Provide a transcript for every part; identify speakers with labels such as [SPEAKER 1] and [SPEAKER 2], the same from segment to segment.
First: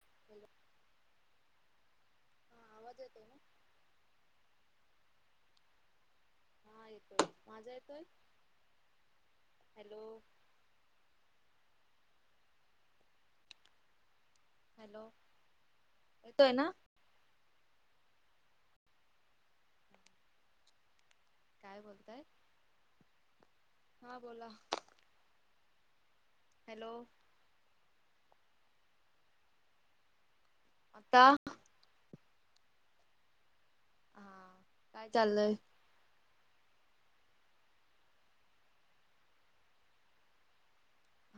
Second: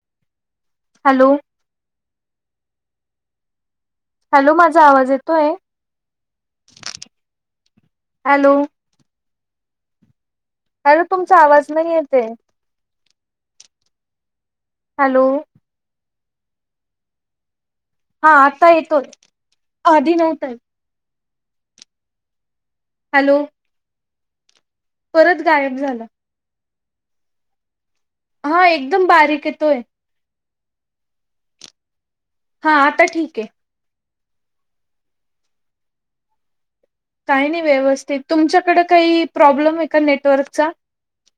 [SPEAKER 1] [inaudible]
[SPEAKER 2] Hello.
[SPEAKER 1] आवाज येतोय?
[SPEAKER 2] Hello माझा आवाज येतोय?
[SPEAKER 1] हा येतोय. माझा येतोय?
[SPEAKER 2] Hello
[SPEAKER 1] hello.
[SPEAKER 2] हॅलो तुमचा आवाज नाही येतय.
[SPEAKER 1] हॅलोे.
[SPEAKER 2] हॅलो
[SPEAKER 1] येतोय ना?
[SPEAKER 2] हा आता येतो त. आधी नव्हता येत.
[SPEAKER 1] काय बोलताय?
[SPEAKER 2] हॅलो.
[SPEAKER 1] हा बोला.
[SPEAKER 2] परत गायब झाला.
[SPEAKER 1] हॅलो.
[SPEAKER 2] हा एकदम बारीक येतोय.
[SPEAKER 1] आता
[SPEAKER 2] हा आता ठीक आहे.
[SPEAKER 1] हा काय चाललंय?
[SPEAKER 2] काही नाही व्यवस्थित, तुमच्याकडं काही प्रॉब्लेम आहे का नेटवर्कचा?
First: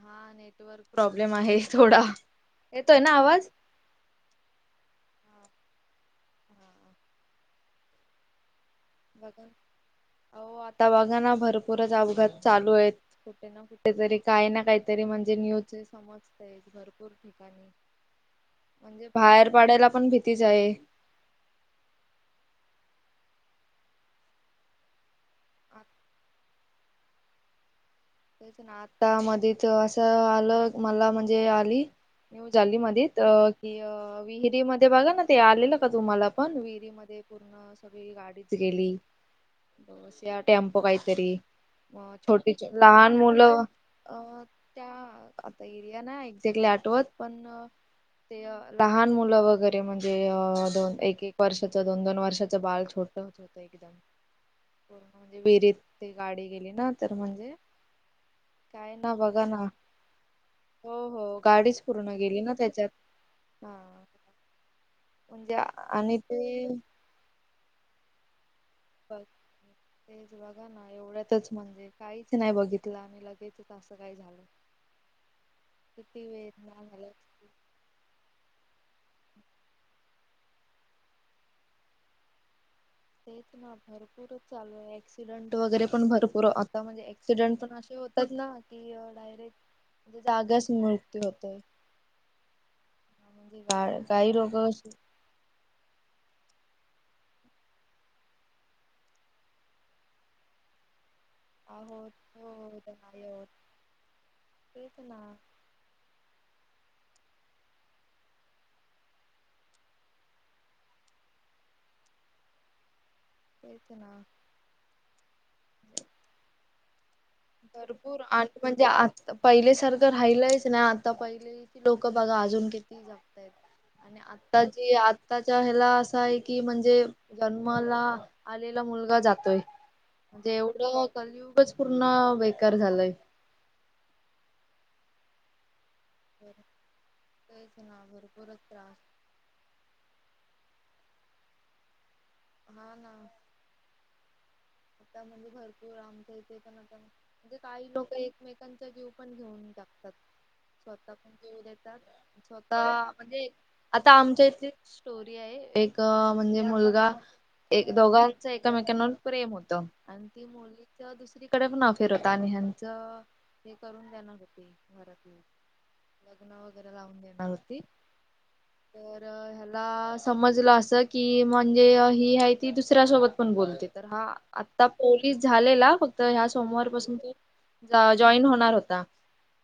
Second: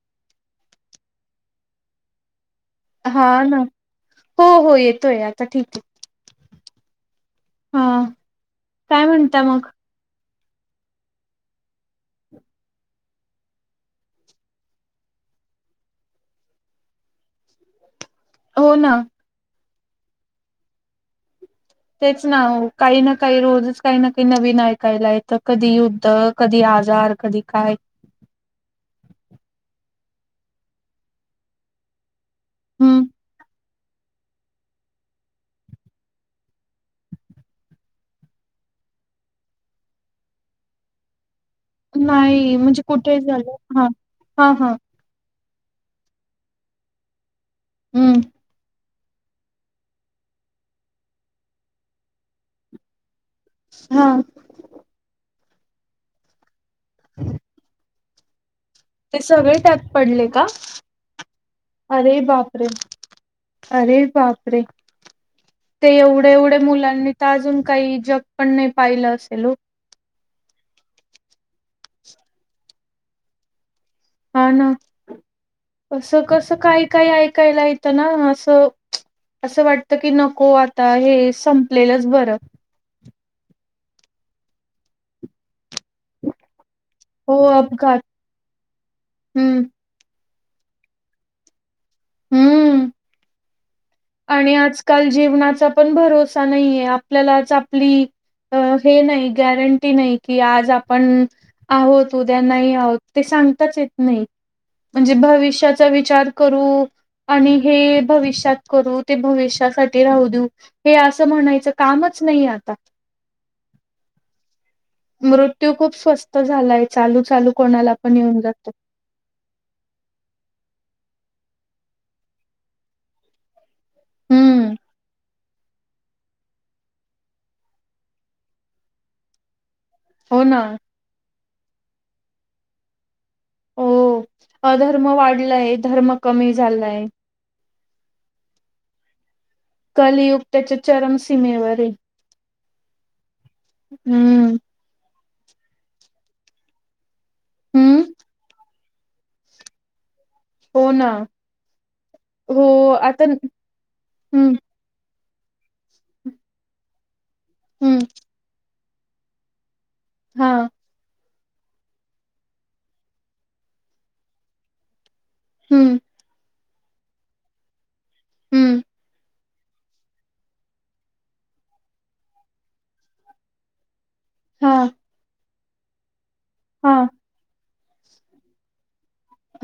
[SPEAKER 1] हा नेटवर्क प्रॉब्लेम आहे थोडा. येतोय
[SPEAKER 2] हा,
[SPEAKER 1] आवाज
[SPEAKER 2] ना. हो... हो.. येतोय
[SPEAKER 1] हा
[SPEAKER 2] आता ठीक आहे. हा काय म्हणता मग.?
[SPEAKER 1] हो आता बघा ना भरपूरच अपघात चालू आहेत. कुठेना-कुठे तरी, काय ना-काहीतरी म्हणजे न्यूज हे समजतयं. भरपूर ठिकाणी
[SPEAKER 2] हो ना
[SPEAKER 1] म्हणजे बाहेर पडायला पण भीतीच आहे.
[SPEAKER 2] तेच ना, काही ना काही रोजच काही ना काही नवीन ऐकायला येतं. कधी युद्ध कधी आजार, कधी काय.
[SPEAKER 1] तेच ना आता मध्येच असं आलं, मला म्हणजे आली. न्यू
[SPEAKER 2] हम्म
[SPEAKER 1] जालीमध्ये तर ते विहिरी मध्ये बघा ना, ते आलेलं का तुम्हांला पण विहिरीमध्ये पूर्ण अं सगळी गाडीच गेली, बस या टेम्पो कायतरी.
[SPEAKER 2] नाही म्हणजे.
[SPEAKER 1] लहान
[SPEAKER 2] कुठे झालं?
[SPEAKER 1] मुलं
[SPEAKER 2] हां.
[SPEAKER 1] अन्.
[SPEAKER 2] हां, हां.
[SPEAKER 1] त्या आता एरिया नाय एक्झॅक्टली आठवत पण
[SPEAKER 2] हं.
[SPEAKER 1] ते अ... लहान मुलं वगैरे म्हणजे दोन एक- एक वर्षाच, दोन- दोन वर्षाचं बाळ छोटं-छोट. होतं एकदम
[SPEAKER 2] हां.
[SPEAKER 1] पूर्ण म्हणजे विहिरीत ते गाडी गेली ना, तर म्हणजे काय ना
[SPEAKER 2] ते
[SPEAKER 1] बघा
[SPEAKER 2] सगळे
[SPEAKER 1] ना
[SPEAKER 2] त्यात पडले का?
[SPEAKER 1] हो हो गाडीच पूर्ण
[SPEAKER 2] अरे
[SPEAKER 1] गेली ना
[SPEAKER 2] बापरे!
[SPEAKER 1] त्याच्यात हा
[SPEAKER 2] अरे बापरे!
[SPEAKER 1] म्हणजे
[SPEAKER 2] ते
[SPEAKER 1] आणि
[SPEAKER 2] एवढ्या-एवढ्या
[SPEAKER 1] ते
[SPEAKER 2] मुलांनी त अजून काही जग पण नाही पाहिलं
[SPEAKER 1] बघ
[SPEAKER 2] असेल वो.
[SPEAKER 1] तेच बघा ना, एवढ्यातच म्हणजे काहीच नाही बघितलं लगेचच असं. काही झालं
[SPEAKER 2] हा, ना. असं
[SPEAKER 1] किती
[SPEAKER 2] -कसं,
[SPEAKER 1] वेदना
[SPEAKER 2] काही
[SPEAKER 1] झाल्या
[SPEAKER 2] -काही
[SPEAKER 1] असतील
[SPEAKER 2] ऐकायला येतं ना असं. असं वाटतं की नको आता, हे संपलेलंच बरं.
[SPEAKER 1] तेच ना भरपूरच चालू आहे ऍक्सिडेंट वगैरे पण भरपूर आ त्यामध्ये
[SPEAKER 2] हो
[SPEAKER 1] ऍक्सिडेंट पण असे
[SPEAKER 2] अपघात.
[SPEAKER 1] होतात ना की डायरेक्ट
[SPEAKER 2] हं.
[SPEAKER 1] म्हणजे जागच मृत्यू होतंय
[SPEAKER 2] हं.
[SPEAKER 1] म्हणजे बाळ
[SPEAKER 2] आणि आजकाल जीवनाचा पण भरोसा नाहीे आपल्यालाच आपली अ हे नाही गॅरंटी नाही कि, आज आपण आहोत उद्या,
[SPEAKER 1] हो
[SPEAKER 2] नाही
[SPEAKER 1] होत
[SPEAKER 2] आहोत. ते
[SPEAKER 1] होत
[SPEAKER 2] सांगताच येत नाही
[SPEAKER 1] तेच
[SPEAKER 2] म्हणजे
[SPEAKER 1] ना
[SPEAKER 2] भविष्याचा विचार करू आणि हे भविष्यात करू ते भविष्यासाठी राहू देऊ, हे असं म्हणायचं कामंच नाही आता.
[SPEAKER 1] तेच ना.
[SPEAKER 2] मृत्यू खूप स्वस्त झालायं चालू -चालू कोणाला पण येऊन जातो.
[SPEAKER 1] पहिले सारखं राहिलंयच नाही, आता पहिलेचे लोकं बघा अजून किती जगतायेत. आणि
[SPEAKER 2] हम्म.
[SPEAKER 1] आताची आज आताच्या ह्याला असा आहे की, म्हणजे जन्माला आलेला मुलगा जातोय,
[SPEAKER 2] हो
[SPEAKER 1] म्हणजे
[SPEAKER 2] ना.
[SPEAKER 1] एवढं कलयुगचं पूर्ण बेकार झालंय.
[SPEAKER 2] हो अधर्म वाढलाय. धर्म कमी झालाय.
[SPEAKER 1] तेच ना भरपूरच त्रास.
[SPEAKER 2] कलयुग त्याच्या चरम सीमेवर आहे.
[SPEAKER 1] हा ना,
[SPEAKER 2] हम्म,
[SPEAKER 1] ते म्हणजे भरपूर आमच्याइथे पण म्हणजे काही
[SPEAKER 2] हं,
[SPEAKER 1] लोक एकमेकांना. ते जीव पण घेऊन टाकतात.
[SPEAKER 2] हो ना.
[SPEAKER 1] स्वतः पण जीव देतात
[SPEAKER 2] हो
[SPEAKER 1] स्वतः
[SPEAKER 2] आता
[SPEAKER 1] म्हणजे आता आमच्या
[SPEAKER 2] हं,
[SPEAKER 1] इथे. स्टोरी आहे. एक म्हणजे मुलगा एक
[SPEAKER 2] हं,
[SPEAKER 1] दोघांचा एकमेकांवर प्रेम होत. त आणि ती
[SPEAKER 2] हां,
[SPEAKER 1] मुलगी. तीच दुसरीकडे पण अफेअर होता आणि ह्यांचं हे करून देणार होते घरातले.
[SPEAKER 2] हम्म,
[SPEAKER 1] लग्न वगैरे लावून देणार होती
[SPEAKER 2] हं,
[SPEAKER 1] तर ह्याला. ह्याला समजलं अस की, म्हणजे ही आहे ती दुसऱ्यासोबत पण बोलते तर हा, आता
[SPEAKER 2] हां,
[SPEAKER 1] पोलीस झालेला. फक्त ह्या सोमवार
[SPEAKER 2] हां,
[SPEAKER 1] पासून तो जॉईन होणार होता.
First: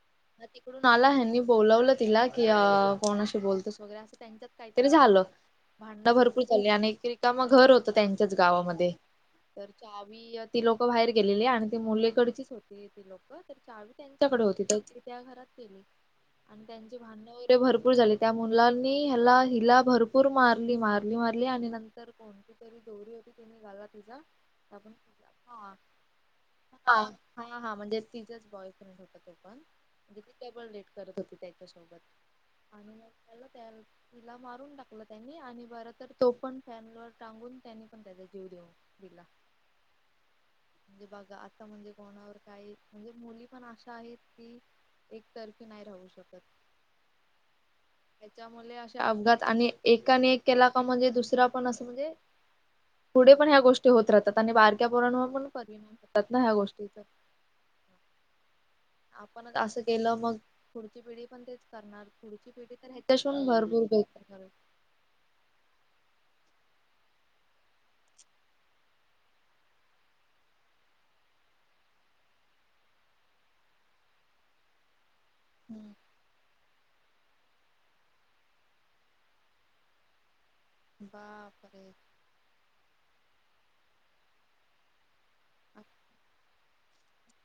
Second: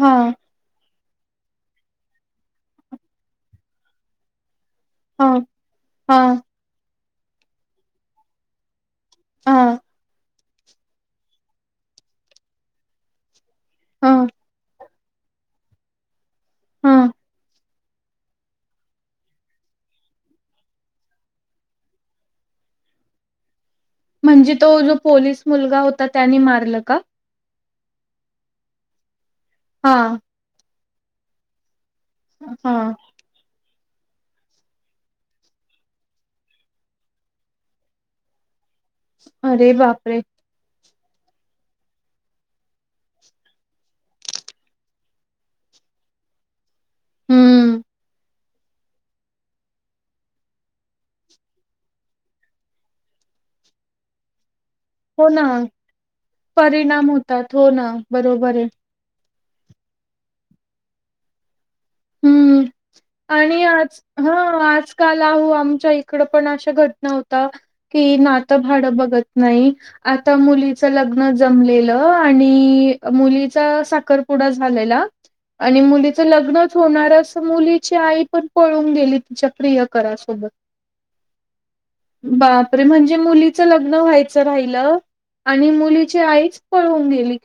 [SPEAKER 2] हा,
[SPEAKER 1] तिकडून आला ह्यांनी बोलावलं तिला की, अ कोणाशी बोलतेस वगैरे असं त्यांच्या काहीतरी झालं
[SPEAKER 2] हां,
[SPEAKER 1] भांडण
[SPEAKER 2] हां,
[SPEAKER 1] भरपूर झाली आणि एक रिकाम घर होतं त्यांच्याच गावामध्ये. तर
[SPEAKER 2] हां,
[SPEAKER 1] चावी ती लोक बाहेर गेलेली आणि ती मुलीकडचीच होती ती लोक. चावी
[SPEAKER 2] हां,
[SPEAKER 1] त्यांच्याकडे होती. त्या घरात गेली आणि त्यांची
[SPEAKER 2] हां.
[SPEAKER 1] भांडण वगैरे भरपूर झाली. त्या मुलांनी ह्याला हिला भरपूर मारली मारली मारली आणि नंतर कोणती. तरी दोरी होती तिने गळा तिचा.
[SPEAKER 2] म्हणजे तो
[SPEAKER 1] आपण
[SPEAKER 2] जो पोलीस
[SPEAKER 1] हा
[SPEAKER 2] मुलगा होता त्याने मारला का?
[SPEAKER 1] हा हा हा, म्हणजे तिचाच बॉयफ्रेंड होता तो पण
[SPEAKER 2] हा,
[SPEAKER 1] ते पण डबल डेट करत होती त्याच्यासोबत
[SPEAKER 2] हां.
[SPEAKER 1] आणि मग त्याला त्या. तिला मारून टाकलं त्यांनी आणि बर तर तो पण फॅन वर टांगून त्यांनी पण त्याचा जीव देऊन टाकला.
[SPEAKER 2] अरे बापरे!
[SPEAKER 1] म्हणजे बघा आता म्हणजे कोणावर काही म्हणजे मुली पण अशा आहेत की, एकतर्फी नाही राहू शकत.
[SPEAKER 2] हम्म,
[SPEAKER 1] त्याच्यामुळे असे अपघात आणि एकाने एक केला का म्हणजे दुसरा पण असं म्हणजे. पुढे पण ह्या गोष्टी होत राहतात आणि बारक्या पोरांवर
[SPEAKER 2] हो
[SPEAKER 1] पण परिणाम होतात ना ह्या गोष्टीचा.
[SPEAKER 2] तात हो ना, बरोबर आहे.
[SPEAKER 1] आपणच असं केलं मग पुढची पिढी पण तेच. करणार पुढची
[SPEAKER 2] हं.
[SPEAKER 1] पिढी तर ह्याच्याहून भरपूर काहीतरी करणार.
[SPEAKER 2] काल आहू आमच्या इकड पण अशा घटना होता की, नातं भाडं बघत नाही. आता मुलीच लग्न जमलेलं आणि मुलीचा साखरपुडा. पुडा झालेला आणि मुलीचं लग्न. होणाऱ्या अस मुलीची आई पण पळून गेली तिच्या प्रियकरासोबत.
[SPEAKER 1] बापरे.
[SPEAKER 2] बापरे म्हणजे मुलीचं लग्न व्हायचं राहिलं आणि मुलीची आईच. पळून गेली.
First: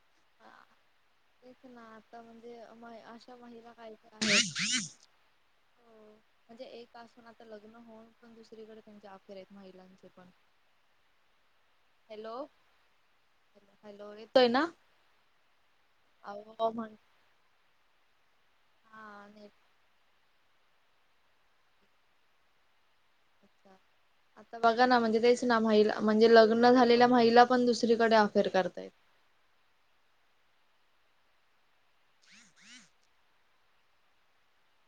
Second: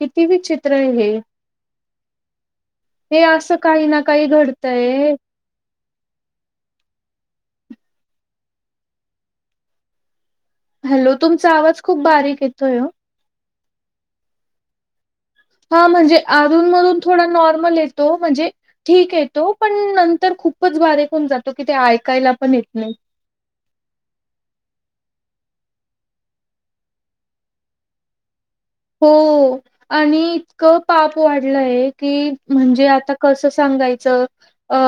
[SPEAKER 1] हा
[SPEAKER 2] विचित्र आहे हे.
[SPEAKER 1] तेच ना आता म्हणजे म
[SPEAKER 2] हे
[SPEAKER 1] अशा
[SPEAKER 2] असं
[SPEAKER 1] महिला काही
[SPEAKER 2] ना
[SPEAKER 1] का,
[SPEAKER 2] काही घडतय.
[SPEAKER 1] हम, म्हणजे एक असून आता लग्न होऊन पण दुसरीकडे त्यांचे अफेर आहेत महिलांचे पण
[SPEAKER 2] हॅलो तुमचा आवाज खूप बारीक
[SPEAKER 1] हॅलो
[SPEAKER 2] येतोय ओ
[SPEAKER 1] हॅलो येतोय ना?
[SPEAKER 2] हा म्हणजे अधून
[SPEAKER 1] अहो म्हण
[SPEAKER 2] मधून थोडा नॉर्मल येतो म्हणजे ठीक
[SPEAKER 1] हा
[SPEAKER 2] येतो
[SPEAKER 1] नेट
[SPEAKER 2] पण नं तर खूपच बारीक होऊन जातो की तो ऐकायला पण येत नाही
[SPEAKER 1] अच्छा आता बघा ना म्हणजे तेच ना महिला म्हणजे लग्न झालेल्या महिला पण दुसरीकडे अफेअर करतायत
[SPEAKER 2] हो आणि इतकं पाप वाढलंय कि म्हणजे आता कसं सांगायचं अ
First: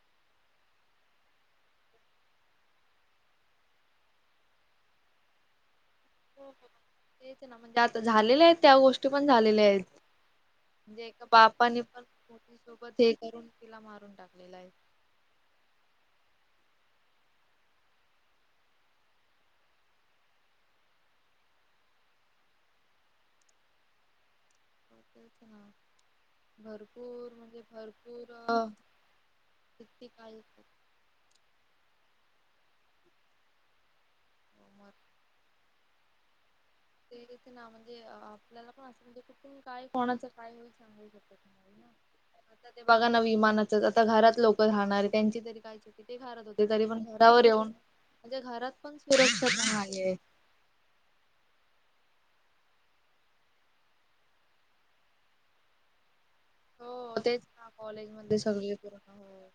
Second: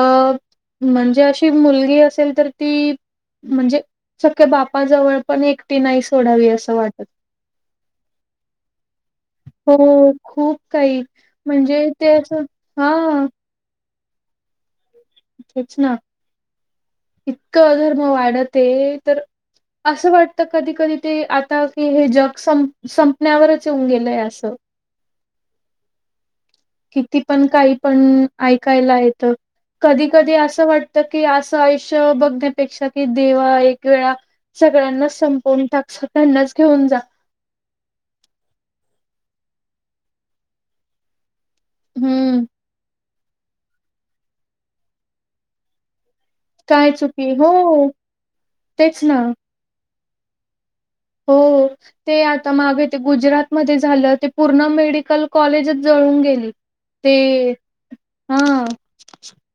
[SPEAKER 2] म्हणजे अशी मुलगी असेल तर ती म्हणजे सख्या बापाजवळ पण एकटी नाही
[SPEAKER 1] हो
[SPEAKER 2] सोडावी
[SPEAKER 1] हो
[SPEAKER 2] असं वाटत
[SPEAKER 1] तेच ना म्हणजे आता झालेल्या आहेत त्या गो ष्टी पण झालेल्या आहेत
[SPEAKER 2] हो, खूप काही
[SPEAKER 1] म्हणजे एका बापानी
[SPEAKER 2] म्हणजे
[SPEAKER 1] पण
[SPEAKER 2] ते असं
[SPEAKER 1] सोबत हे
[SPEAKER 2] हां,
[SPEAKER 1] करून तिला मारून टाकलेल आहे.
[SPEAKER 2] तेच ना इतकं अधर्म वाढत आहे तर असं वाटतं कधी कधी ते आता की हे जग सं संपण्यावरच येऊन गेलंय असं
[SPEAKER 1] हा.
[SPEAKER 2] किती पण काही पण
[SPEAKER 1] अ,
[SPEAKER 2] ऐकायला येत कधी
[SPEAKER 1] किती
[SPEAKER 2] कधी
[SPEAKER 1] काय
[SPEAKER 2] असं वाट त की असं आयुष्य बघण्यापेक्षा कि देवा एक वेळा सगळ्यांना सं पवून टाक सगळयांनाचं घेऊन जा.
[SPEAKER 1] तेच ना म्हणजे अह आपल्याला पण असं म्हणजे कुठून काय कोणाचं काय होईल सांगू शकत नाही
[SPEAKER 2] हम्म
[SPEAKER 1] आता ते बघाना विमानाचच आता घरात लोक राहणार आहे त्यांची तरी काय चूक ते घरात हो ते तरी
[SPEAKER 2] काय
[SPEAKER 1] पण
[SPEAKER 2] चुकी
[SPEAKER 1] घरावर
[SPEAKER 2] हो
[SPEAKER 1] येऊन म्हणजे घरात पण
[SPEAKER 2] तेच ना
[SPEAKER 1] सुरक्षा नाहीए.
[SPEAKER 2] हो. ते आता मागे ते गुजरात मध्ये झालं ते पूर्ण मेडिकल कॉलेजच जळून गेली. ते
[SPEAKER 1] हो तेच ना कॉलेज मध्ये
[SPEAKER 2] हा
[SPEAKER 1] सगळे पोरांना होय.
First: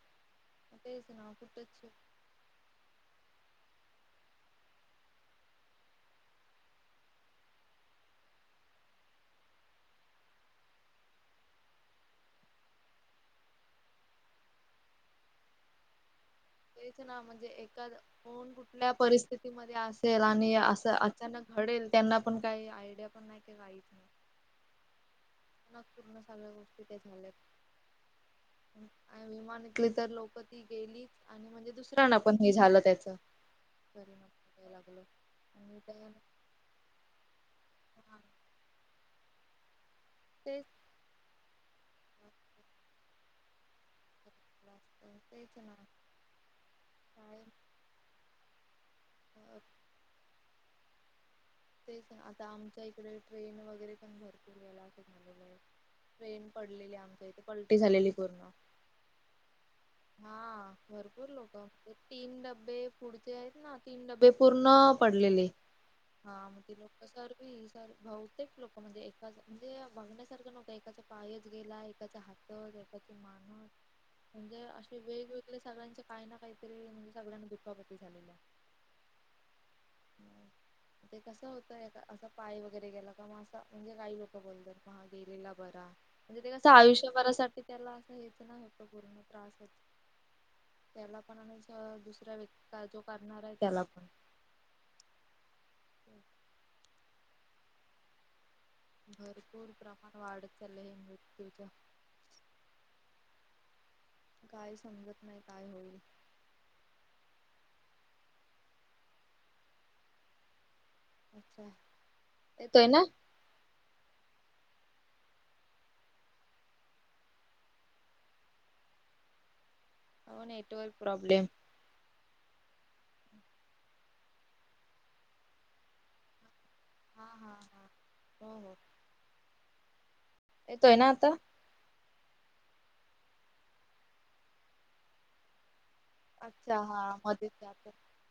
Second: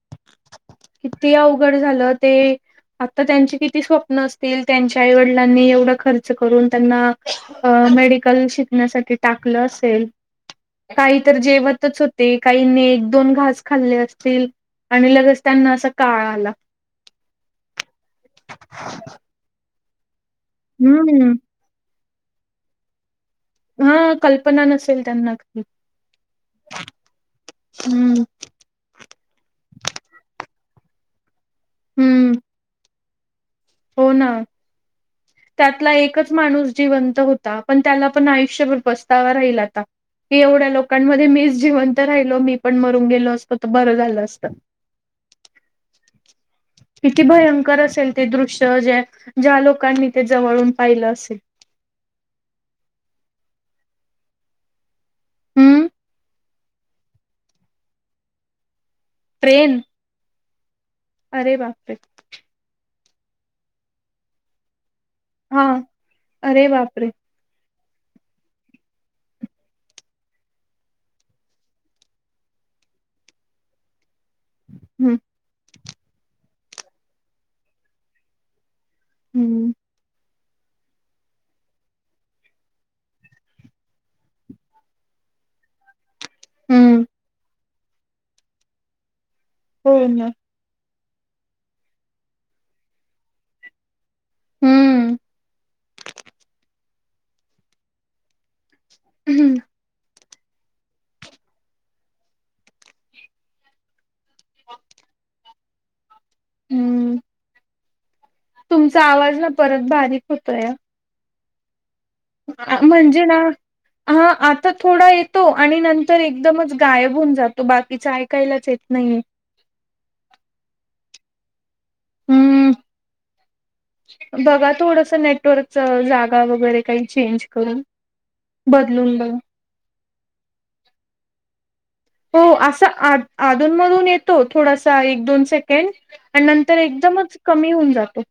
[SPEAKER 2] किती अवघड झालं ते आता त्यांचे किती स्वप्न असतील त्यांच्या आईवडिलांनी एवढा ख र्च करून त्यांना अह मेडिकल शिकण्यासाठी टाकल असेल. काही तर जेवतच होते, काहींनी एक दोन घास खाल्ले असतील आणि लगेच त्यांना असा काळ आला.
[SPEAKER 1] तेच ना म्हणजे एखाद कोण कुठल्या परिस्थितीमध्ये असेल आणि असं
[SPEAKER 2] हम्म
[SPEAKER 1] अचानक घडेल त्यांना पण काही आयडिया पण नाही की
[SPEAKER 2] हां कल्पना नसेल त्यांना.
[SPEAKER 1] न पूर्ण सगळ्या गोष्टी ते झाल्यात
[SPEAKER 2] हम्म
[SPEAKER 1] आणि विमानातली तर लोक ती गेलीच आणि म्हणजे दुसऱ्यांना
[SPEAKER 2] हम्म
[SPEAKER 1] पण हे झालं त्याच.
[SPEAKER 2] हो ना.
[SPEAKER 1] ते लागल
[SPEAKER 2] त्यातला एकच माणूस जिवंत होता पण त्याला पण आयुष्यभर पचतावा राहील आता. की
[SPEAKER 1] तेच
[SPEAKER 2] एवढ्या लोकांमध्ये मीच जिवंत राहिलो मी पण मरून गेलो असतो तर बरं झालं असतं
[SPEAKER 1] तेच ना
[SPEAKER 2] किती
[SPEAKER 1] शाळेत
[SPEAKER 2] भयंकर असेल ते दृश्य जे आहे. ज्या लोकांनी ते जवळून पाहिलं असेल
[SPEAKER 1] तेच आता आमच्या इकडे ट्रेन वगैरे पण भरपूर गेला असेल.
[SPEAKER 2] हम्म
[SPEAKER 1] ट्रेन पडलेली आमच्या इथे पलटी झालेली पूर्ण.
[SPEAKER 2] ट्रेन?
[SPEAKER 1] हा, भरपूर लोक
[SPEAKER 2] अरे
[SPEAKER 1] होती
[SPEAKER 2] बापरे
[SPEAKER 1] तीन डब्बे पुढचे आहेत ना तीन डबे पूर्ण पडलेले
[SPEAKER 2] हा
[SPEAKER 1] हा मग
[SPEAKER 2] अरे बापरे
[SPEAKER 1] ते सर बहुतेक लोक म्हणजे एकाच म्हणजे बघण्यासारखं नव्हतं म्हणजे एकाचा पायच गेला एकाचा हात [inaudible] म्हणजे अशे
[SPEAKER 2] हम्म
[SPEAKER 1] वेगवेगळे सगळ्यांचे काही ना काहीतरी म्हणजे सगळ्यांना दुखापती झालेल्या
[SPEAKER 2] हम्म
[SPEAKER 1] [inaudible] ते कसं होतं एक असं पाय वगैरे गेला का म असं म्हणजे काही लोक बोलतात म हा गेलेला बरा म्हणजे ते कसं
[SPEAKER 2] हम्म
[SPEAKER 1] आयुष्यभरासाठी त्याला असं हेच नाही होतं पूर्ण त्रास हो
[SPEAKER 2] हो ना
[SPEAKER 1] त्याला पण आणि दुसऱ्या व्यक्ती जो करणार आहे त्याला पण
[SPEAKER 2] हम्म
[SPEAKER 1] भरपूर प्रमाण वाढत चाललय हे मृत्यूच काय समजत नाही काय होईल.
[SPEAKER 2] हम्म तुमचा आवाज ना परत बारीक होतोय.
[SPEAKER 1] अच्छा!
[SPEAKER 2] म्हणजे ना
[SPEAKER 1] [unintelligible]
[SPEAKER 2] हा आता थोडा येतो आणि नंतर एकदमच गायब होऊन जातो बाकीच ऐकायलाच येत नाहीये.
[SPEAKER 1] हो नेटवर्क प्रॉब्लेम
[SPEAKER 2] हम्म बघा थोडस नेटवर्कच जागा वगैरे काही
[SPEAKER 1] हा
[SPEAKER 2] चेंज
[SPEAKER 1] हा
[SPEAKER 2] करून
[SPEAKER 1] हा. हो हो.
[SPEAKER 2] बदलून बघा
[SPEAKER 1] येतोय ना आता
[SPEAKER 2] हो असा आ आधून मधून येतो थोडासा एक दोन से सेकेंड आणि नंतर
[SPEAKER 1] अच्छा हा
[SPEAKER 2] एकदमच
[SPEAKER 1] मध्येच
[SPEAKER 2] कमी
[SPEAKER 1] जात
[SPEAKER 2] होऊन जातो.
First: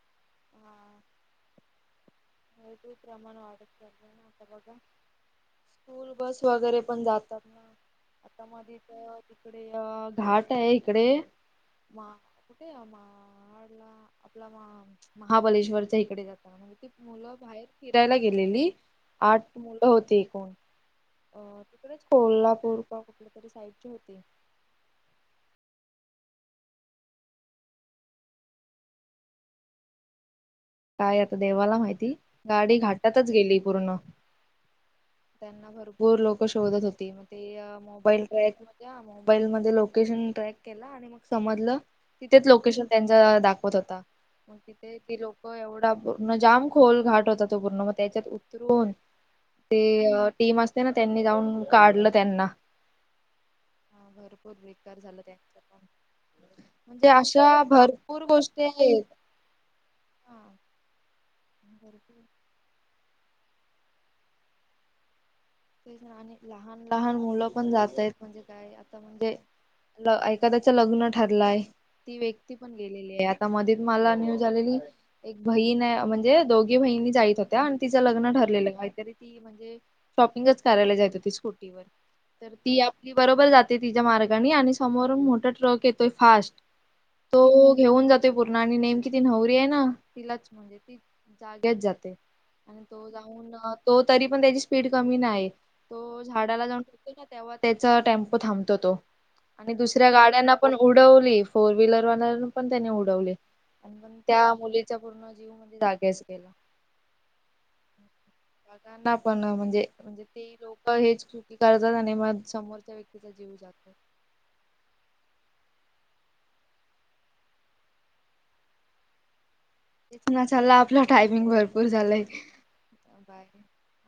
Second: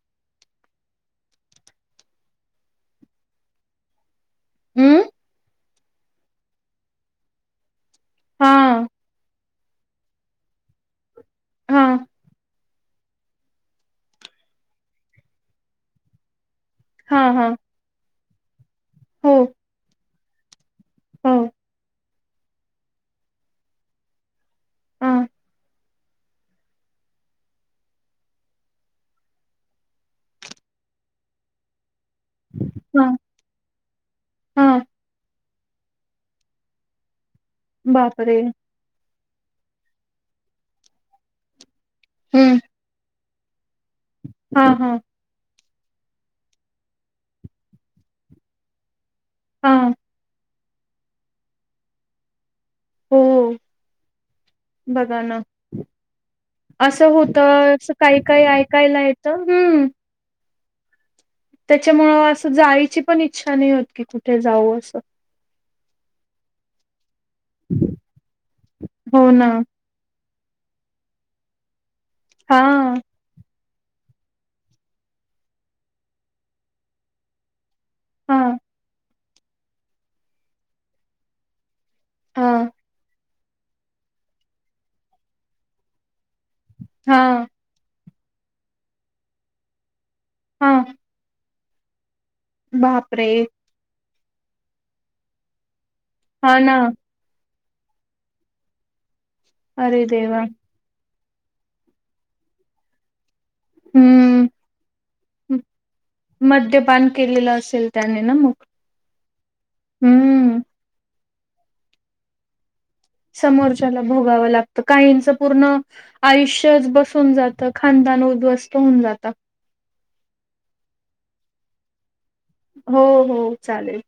[SPEAKER 1] मृत्यूच प्रमाण वाढत चाललंय
[SPEAKER 2] हम्म
[SPEAKER 1] स्कूल बस वगैरे पण जातात ना आता मधी
[SPEAKER 2] हा
[SPEAKER 1] तर इकडे अ घाट आहे इकडे
[SPEAKER 2] हा
[SPEAKER 1] वा ते म्हाडला आपला महाबलेश्वरच्या इकडे जाताना म्हणजे ती
[SPEAKER 2] हा
[SPEAKER 1] मुलं
[SPEAKER 2] हा
[SPEAKER 1] बाहेर फिरायला गेलेली
[SPEAKER 2] हो
[SPEAKER 1] आठ मुलं होती एकूण
[SPEAKER 2] हो
[SPEAKER 1] अ तिकडेच कोल्हापूर का कुठल्या तरी साईडची होती.
[SPEAKER 2] हा
[SPEAKER 1] काय आता देवाला माहिती गाडी
[SPEAKER 2] हा
[SPEAKER 1] घाटातच गेली पूर्ण
[SPEAKER 2] हा
[SPEAKER 1] त्यांना भरपूर लोक शोधत होती मग ते मोबाईल
[SPEAKER 2] बापरे
[SPEAKER 1] ट्रॅक त्या मोबाईल मध्ये लोकेशन ट्रॅक केला आणि मग समजलं तिथेच
[SPEAKER 2] हम्म
[SPEAKER 1] लोकेशन त्यांचा दाखवत होता मग
[SPEAKER 2] हा हा
[SPEAKER 1] तिथे ती लोक हो एवढा पूर्ण जाम खोल घाट होता तो पूर्ण मग त्याच्यात उतरून
[SPEAKER 2] हा
[SPEAKER 1] ते टीम असते ना त्यांनी जाऊन काढलं त्यांना
[SPEAKER 2] हो
[SPEAKER 1] हा भरपूर बेक्कार
[SPEAKER 2] बघा
[SPEAKER 1] झालं
[SPEAKER 2] ना
[SPEAKER 1] त्यांचं पण म्हणजे
[SPEAKER 2] असं
[SPEAKER 1] अशा भरपूर गोष्टी आहेत.
[SPEAKER 2] त हम्म
[SPEAKER 1] हा
[SPEAKER 2] त्याच्यामुळ
[SPEAKER 1] भरपूर
[SPEAKER 2] असं जाईची पण इच्छा नाही होत की कुठे जाऊ असं
[SPEAKER 1] ते आणि लहान लहान मुलं पण जाताय म्हणजे काय आता
[SPEAKER 2] हो
[SPEAKER 1] म्हणजे
[SPEAKER 2] ना
[SPEAKER 1] ल एखाद्याच लग्न ठरलाय, ती व्यक्ती
[SPEAKER 2] हा
[SPEAKER 1] पण गेलेली आहे आता मध्ये मला न्यूज आलेली एक बहीण ये म्हणजे दोघी बहिणी जाईत होत्या. तिचं लग्न
[SPEAKER 2] हा
[SPEAKER 1] ठरलेलं काहीतरी ती म्हणजे शॉपिंगच करायला जात होती स्कूटीवर तर
[SPEAKER 2] हा
[SPEAKER 1] ती आपली बरोबर जाते तिच्या मार्गानी, आणि समोरून मोठा ट्रक येतोय फास्ट.
[SPEAKER 2] हा
[SPEAKER 1] तो घेऊन जात तो पूर्ण, आणि नेमकी ती नवरी आहे ना तिलाच, म्हणजे
[SPEAKER 2] हा
[SPEAKER 1] ती जाग्याच जाते. आणि तो
[SPEAKER 2] बापरे
[SPEAKER 1] जाऊन, अ तो तरी पण त्याची स्पीड कमी नाय. तो
[SPEAKER 2] हा
[SPEAKER 1] झाडाला
[SPEAKER 2] ना
[SPEAKER 1] जाऊन [unintelligible] तेव्हा त्याचा टेम्पो थांबतो. तो आणि
[SPEAKER 2] अरे
[SPEAKER 1] दुसऱ्या
[SPEAKER 2] देवा
[SPEAKER 1] गाड्यांना पण उडवली, फोर व्हीलरवाल्याला पण त्यानी उडवली.
[SPEAKER 2] हम्म
[SPEAKER 1] त्या मुलीचा पूर्ण जीव म्हणजे जागेच गेला.
[SPEAKER 2] मद्यपान केलेलं असेल त्यानी ना मग.
[SPEAKER 1] बघांना पण, म्हणजे म्हणजे ते
[SPEAKER 2] हम्म
[SPEAKER 1] लोक हेच चुकी करतात आणि मग समोरच्या व्यक्ती
[SPEAKER 2] समोरच्याला भोगावं लागतं. काहींचं पूर्ण आयुष्यच बसून जातं. खानदान उद्ध्वस्त होऊन जातं.
[SPEAKER 1] तेच ना, चला आपला टायमिंग भरपूर झालंय.
[SPEAKER 2] हो हो, चालेल.